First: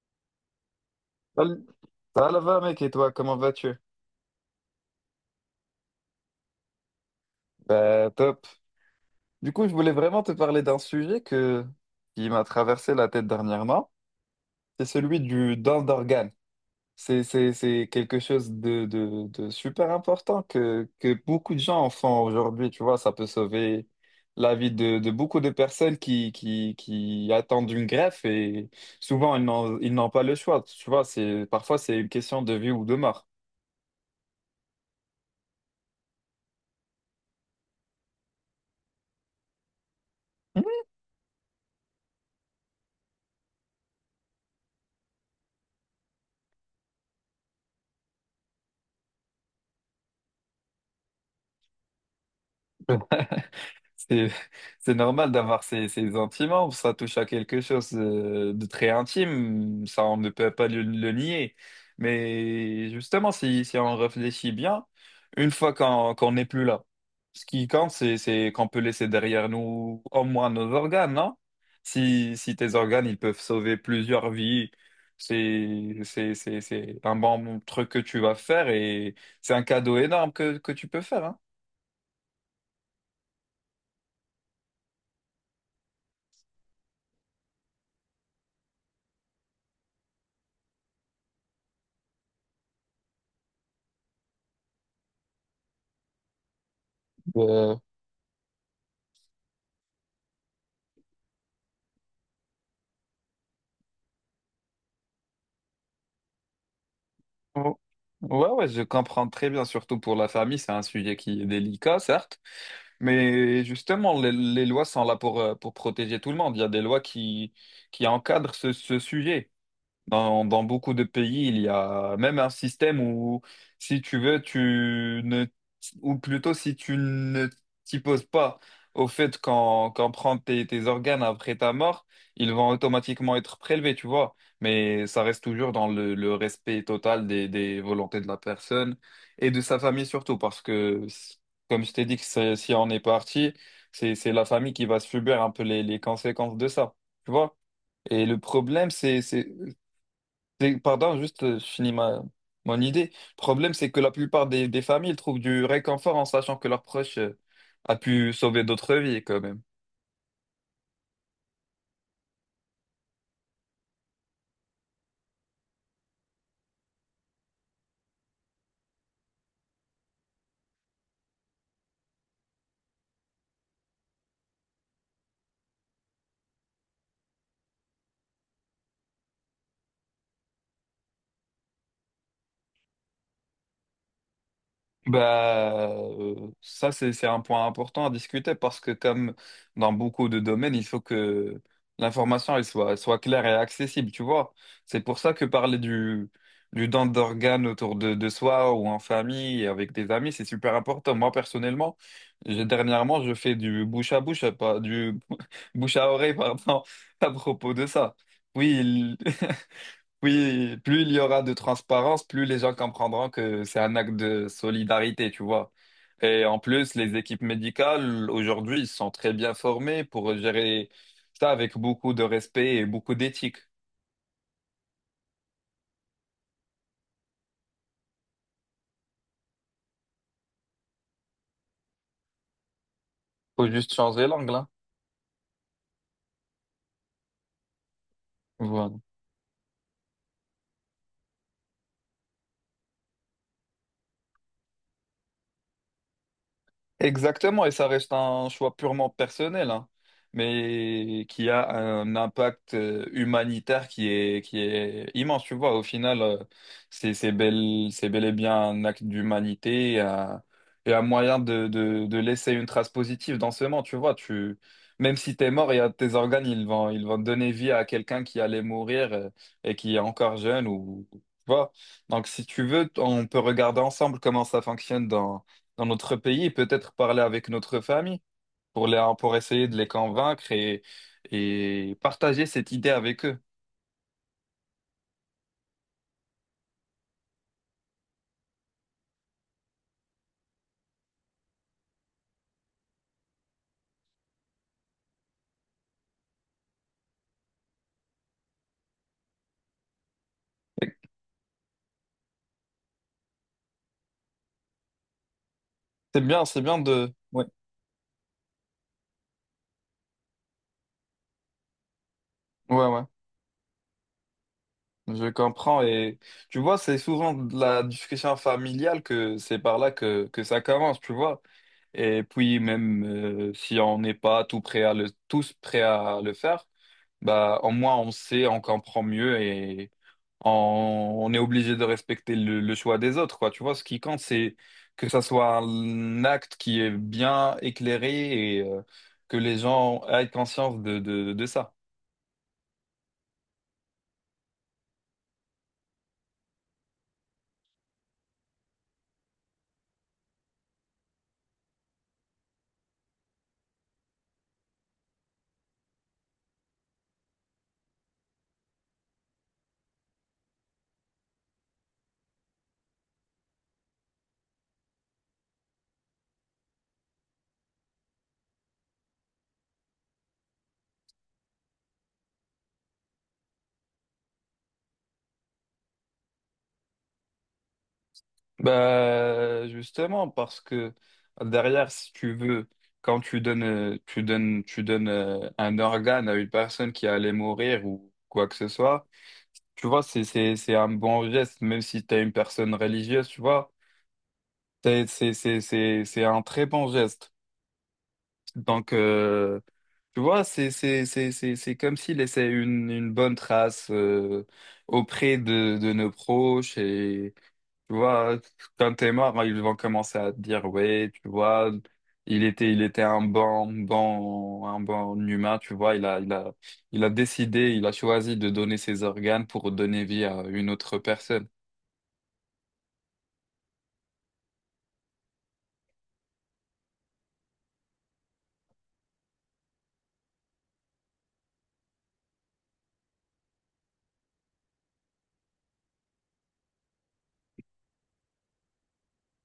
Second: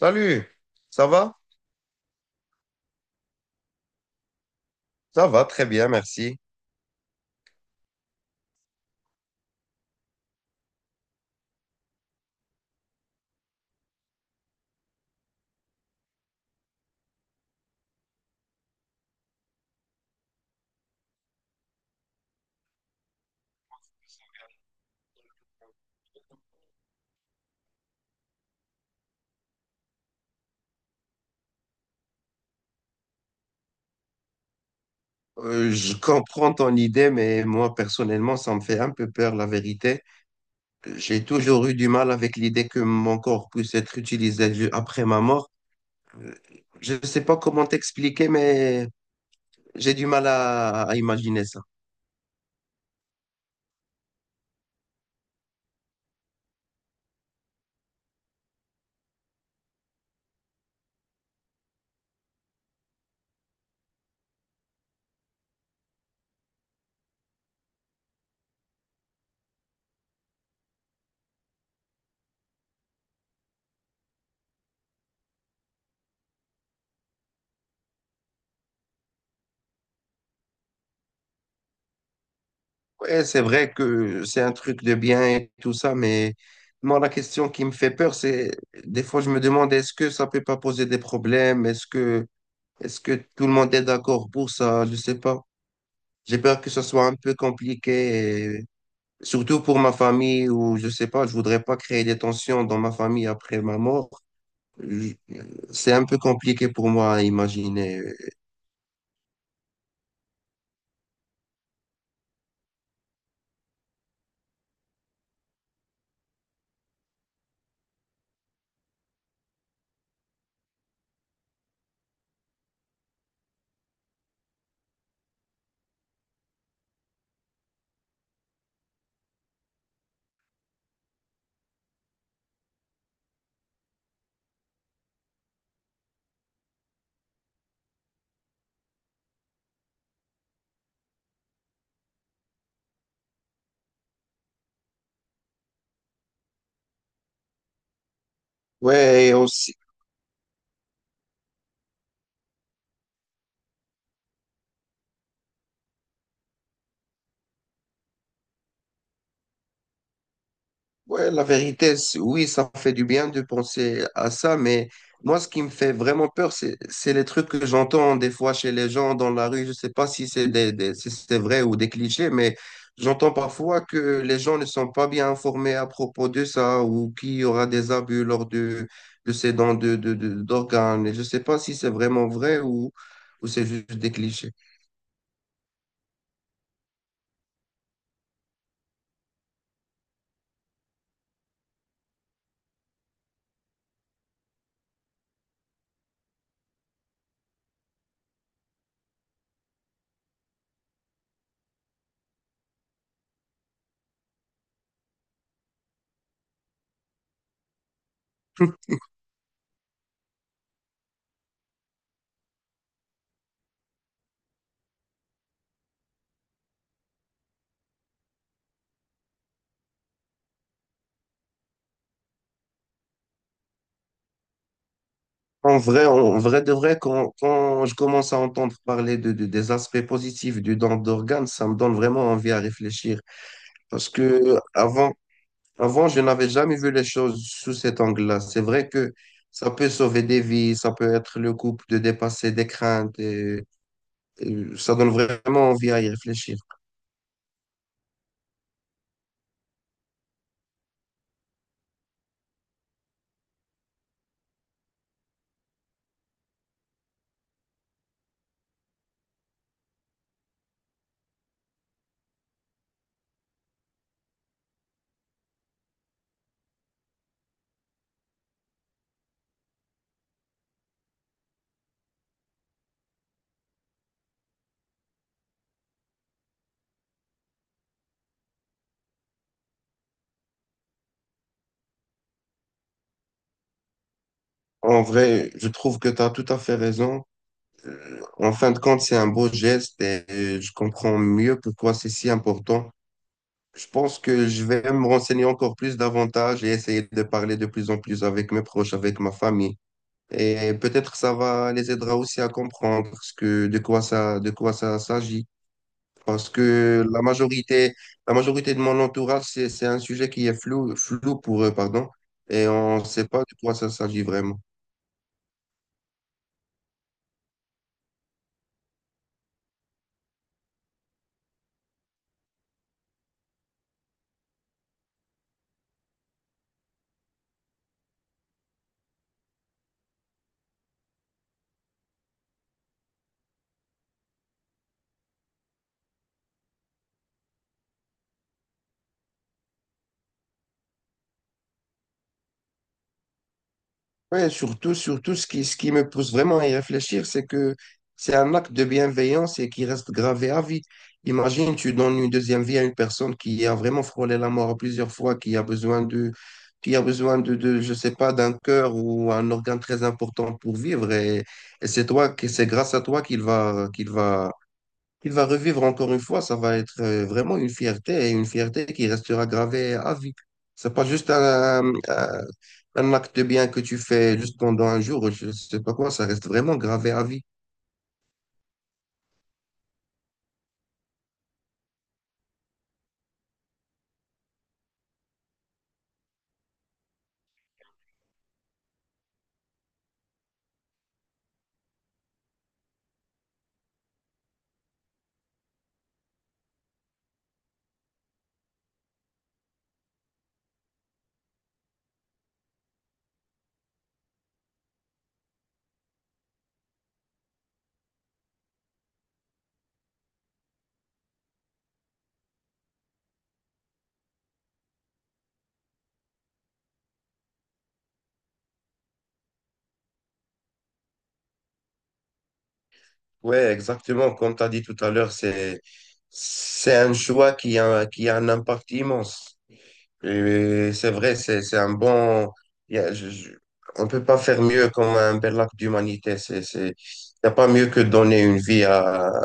Salut, ça va? Salut. Ça va là-bas, mec, et toi, comment vas-tu? Ça va, très bien, merci. Top. Je voulais vraiment te parler d'un qui m'a traversé la tête dernièrement. C'est celui du don d'organes. C'est quelque chose de super important que beaucoup de gens en font aujourd'hui. Tu vois, ça peut sauver la vie de beaucoup de personnes qui attendent une greffe et souvent, ils n'ont pas le choix. Tu vois, c'est, parfois, c'est une question de vie ou de mort. Je comprends ton idée, mais moi, personnellement, ça me fait un peu peur, la vérité. J'ai toujours eu du mal avec l'idée que mon corps puisse être utilisé après ma mort. Euh, Je ne sais pas comment t'expliquer, mais j'ai du mal à imaginer ça. Mhm. C'est, c'est normal d'avoir ces sentiments, ça touche à quelque chose de très intime, ça on ne peut pas le nier. Mais justement, si on réfléchit bien, une fois qu'on n'est plus là, ce qui compte, c'est qu'on peut laisser derrière nous au moins nos organes, non? Si tes organes, ils peuvent sauver plusieurs vies, c'est un bon truc que tu vas faire et c'est un cadeau énorme que tu peux faire, hein. Ouais, c'est vrai que c'est un truc de bien et tout ça, mais moi, la question qui me fait peur, c'est des fois, je me demande, est-ce que ça peut pas poser des problèmes? Est-ce que tout le monde est d'accord pour ça? Je sais pas. J'ai peur que ce soit un peu compliqué, surtout pour ma famille ou je sais pas, je voudrais pas créer des tensions dans ma famille après ma mort. Je- C'est un peu compliqué pour moi à Oh. imaginer. Ouais, ouais, je comprends très bien, surtout pour la famille, c'est un sujet qui est délicat, certes, mais justement, les lois sont là pour protéger tout le monde. Il y a des lois qui encadrent ce sujet. Dans beaucoup de pays, il y a même un système où, si tu veux, tu ne, ou plutôt si tu ne t'y poses pas au fait qu'en prend tes organes après ta mort, ils vont automatiquement être prélevés, tu vois. Mais ça reste toujours dans le respect total des volontés de la personne et de sa famille surtout, parce que, comme je t'ai dit, si on est parti, c'est la famille qui va subir un peu les conséquences de ça, tu vois. Et le problème, Ouais, et aussi. Pardon, juste, je finis mon idée. Le problème, c'est que la plupart des familles trouvent du réconfort en sachant que leur proche a pu sauver d'autres vies quand même. Ouais, la vérité, oui, ça fait du bien de penser à ça, mais moi, ce qui me fait vraiment peur, c'est les trucs que j'entends des fois chez les gens dans la rue. Je sais pas si c'est si c'est vrai ou des clichés, mais j'entends parfois que les gens ne sont pas bien informés à propos de ça ou qu'il y aura des abus lors de ces dons d'organes. Et je sais pas si c'est vraiment vrai ou c'est juste des clichés. Bah, ça, c'est un point important à discuter parce que comme dans beaucoup de domaines, il faut que l'information, elle soit claire et accessible, tu vois. C'est pour ça que parler du don d'organes autour de soi ou en famille et avec des amis, c'est super important. Moi, personnellement, dernièrement, je fais du bouche à bouche, pas du bouche à oreille, pardon, à propos de ça. Oui, il- Oui, plus il y aura de transparence, plus les gens comprendront que c'est un acte de solidarité, tu vois. Et en plus, les équipes médicales, aujourd'hui, ils sont très bien formés pour gérer ça avec beaucoup de respect et beaucoup d'éthique. En vrai de vrai, quand je commence à entendre parler des aspects positifs du don d'organes, ça me donne vraiment envie à réfléchir. Faut juste Parce changer l'angle, que hein. avant, avant, je n'avais jamais vu les choses sous cet angle-là. C'est vrai Voilà. que ça peut sauver des vies, ça peut être le couple de dépasser des craintes et ça donne vraiment envie à y réfléchir. Exactement, et ça reste un choix purement personnel, hein, mais qui a un impact humanitaire qui est immense, tu vois. Au final, c'est bel et bien un acte d'humanité et et un moyen de laisser une trace positive dans ce monde, tu vois. Même si t'es mort, il y a tes organes, ils vont donner vie à quelqu'un qui allait mourir et qui est encore jeune ou, tu vois. Donc, si tu veux, on peut regarder ensemble comment ça fonctionne dans notre pays et peut-être parler avec notre famille pour pour essayer de les convaincre et partager cette idée avec eux. En vrai, je trouve que tu as tout à fait raison. En fin de compte, c'est un beau geste et je comprends mieux pourquoi c'est si important. Je pense que je vais me renseigner encore plus davantage et essayer de parler de plus en plus avec mes proches, avec ma famille. Et peut-être ça va les aidera aussi à comprendre ce que, de quoi ça s'agit. C'est bien, Parce que Ouais, la majorité de mon entourage, c'est un sujet qui est flou pour eux, pardon. Et ouais, on ne ouais. sait pas de quoi ça s'agit vraiment. Je comprends et tu vois, c'est souvent de la discussion familiale que c'est par là que ça commence, tu vois. Et puis même si on n'est pas tout prêt à le, tous prêts à le faire, bah au moins on sait, on comprend mieux en- on est obligé de respecter le choix des autres, quoi. Tu vois, ce qui compte, c'est que ça soit un acte qui est bien éclairé et que les gens aient conscience de ça. Ouais, surtout, surtout ce qui me pousse vraiment à y réfléchir, c'est que c'est un acte de bienveillance et qui reste gravé à vie. Imagine, tu donnes une deuxième vie à une personne qui a vraiment frôlé la mort plusieurs fois, qui a besoin je sais pas, d'un cœur ou un organe très important pour vivre. Et c'est toi, c'est grâce à toi qu'il va revivre encore une fois, ça va être vraiment une fierté et une fierté qui restera gravée à vie. C'est pas juste un acte de bien que tu fais juste pendant un jour, ou je sais pas quoi, ça reste vraiment gravé à vie. Bah, justement, parce que derrière, si tu veux, quand tu donnes un organe à une personne qui allait mourir ou quoi que ce soit, tu vois, c'est un bon geste, même si tu es une personne religieuse, tu vois. C'est un très bon geste. Donc, tu vois, c'est comme s'il laissait une bonne trace auprès de nos proches et tu vois, quand t'es mort, ils vont commencer à te dire ouais, tu vois, il était un bon humain, tu vois, il a décidé, il a choisi de donner ses organes pour donner vie à une autre personne. Ouais, exactement. Comme tu as dit tout à l'heure, c'est un choix qui a un impact immense. Et c'est vrai, c'est un bon. Il y a- je- On ne peut pas faire mieux comme un bel acte d'humanité. C'est, il n'y a pas mieux que donner une vie à.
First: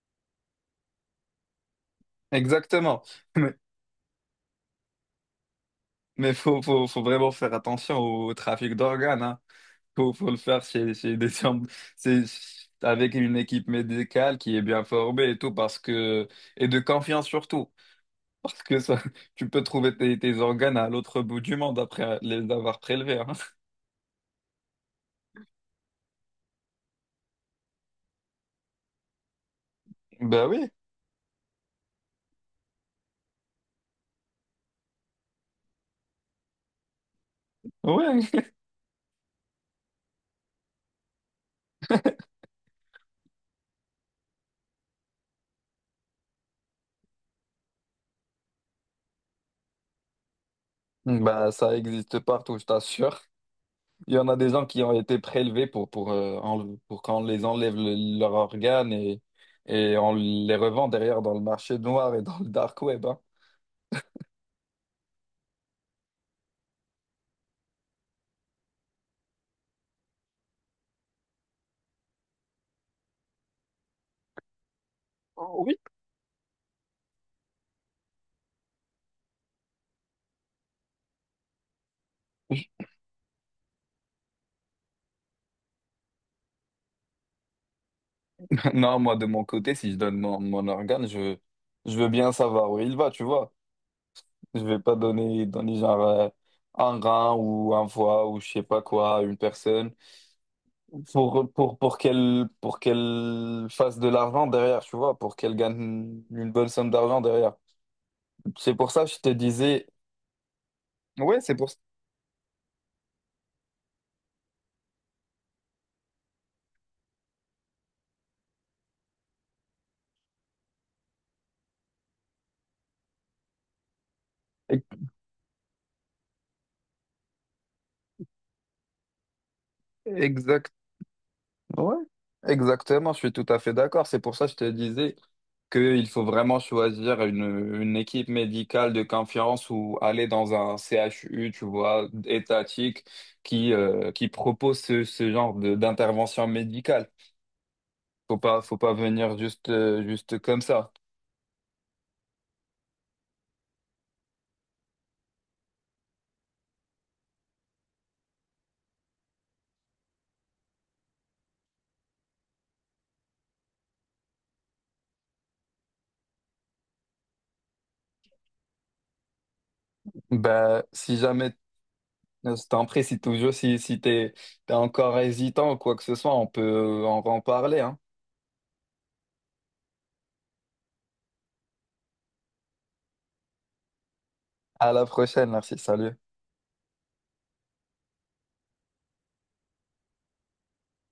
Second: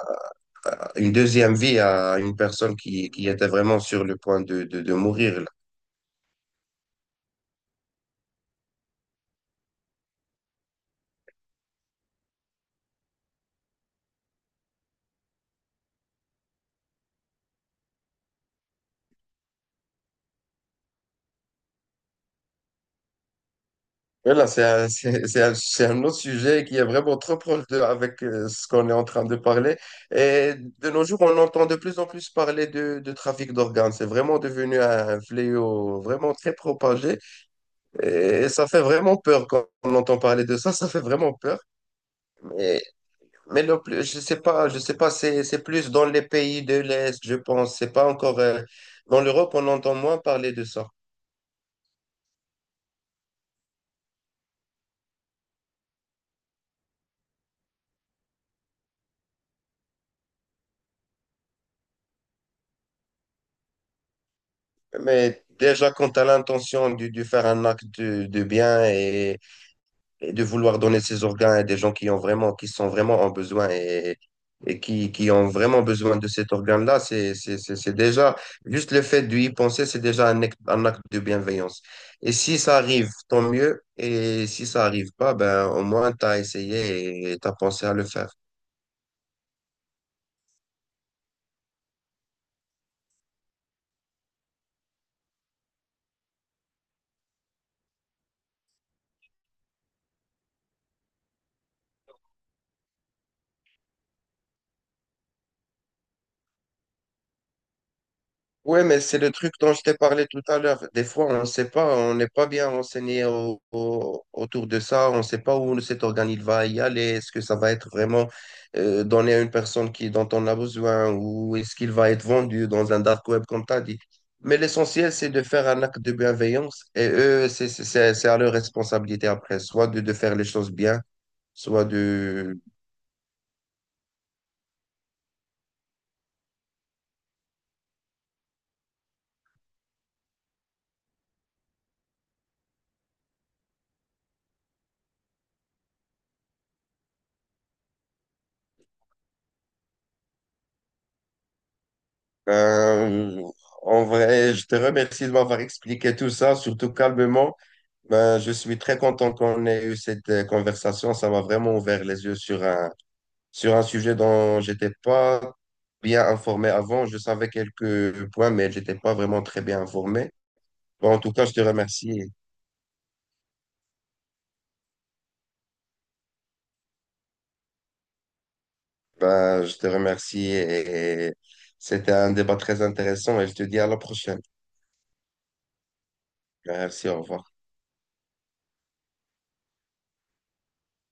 Une deuxième vie à une personne Exactement. Qui était Mais vraiment sur le point de mourir. Là, mais faut vraiment faire attention au trafic d'organes, hein. Faut le faire c'est avec une équipe médicale qui est bien formée et tout parce que et de confiance surtout parce que ça tu peux trouver tes organes à l'autre bout du monde après les avoir prélevés, hein. voilà, c'est un autre sujet qui est vraiment trop proche de, avec ce qu'on est en train de parler. Ben Et oui, de nos jours, on entend de plus en plus parler de trafic d'organes. C'est vraiment devenu un fléau vraiment très propagé. oui. Et ça fait vraiment peur quand on entend parler de ça. Ça fait vraiment peur. Mais le plus, je sais pas, c'est plus dans les pays de l'Est, je pense. C'est pas encore, dans l'Europe, on entend moins parler de ça. Bah ça existe partout, je t'assure. Il y en a des gens qui ont été prélevés pour qu'on les enlève leurs organes et on les revend derrière dans le marché noir et dans le dark web, hein. Mais déjà, quand tu as l'intention de faire un acte de bien et de vouloir donner ses organes à des gens qui ont vraiment, qui sont vraiment en besoin et, qui ont Oh, oui. vraiment besoin de cet organe-là, c'est déjà, juste le fait d'y penser, c'est déjà un acte de bienveillance. Et si ça arrive, tant mieux. Et si ça arrive pas, ben, au moins, tu as essayé et tu as pensé à le faire. Non, moi, de mon côté, si je donne mon organe, je veux bien savoir où il va, tu vois. Je vais pas donner genre un rein ou un foie ou je sais pas quoi à une personne pour qu'elle fasse de l'argent derrière, tu vois, pour qu'elle gagne une bonne somme d'argent derrière. C'est Ouais, pour mais ça que c'est je te le truc dont je disais, t'ai parlé tout à l'heure. Des fois, on ouais, ne c'est pour sait ça. pas, on n'est pas bien renseigné autour de ça. On ne sait pas où cet organisme va y aller. Est-ce que ça va être vraiment donné à une personne qui, dont on a besoin ou est-ce qu'il va être vendu dans un dark web, comme tu as dit. Mais l'essentiel, c'est de faire un acte de bienveillance et eux, c'est à leur responsabilité après, soit de faire les Exact, choses bien, soit ouais, de... exactement, je suis tout à fait d'accord. C'est pour ça que je te disais qu'il faut vraiment choisir une équipe médicale de confiance ou aller dans un CHU, tu vois, étatique, qui propose d'intervention médicale. Faut pas venir juste, juste comme ça. Ben, en vrai, je te remercie de m'avoir expliqué tout ça, surtout calmement. Ben, je suis très content qu'on ait eu cette conversation. Ça m'a vraiment ouvert les yeux sur un sujet dont j'étais pas bien informé avant. Je savais quelques points, mais j'étais pas vraiment très bien informé. Bah, Bon, si en tout cas, je jamais, te remercie. Je t'en prie, si toujours, si t'es encore hésitant ou quoi que ce soit, on peut en parler, hein. Ben, je te remercie et c'était un débat très intéressant et je te dis à la prochaine. À la prochaine, merci, salut. Merci, au revoir.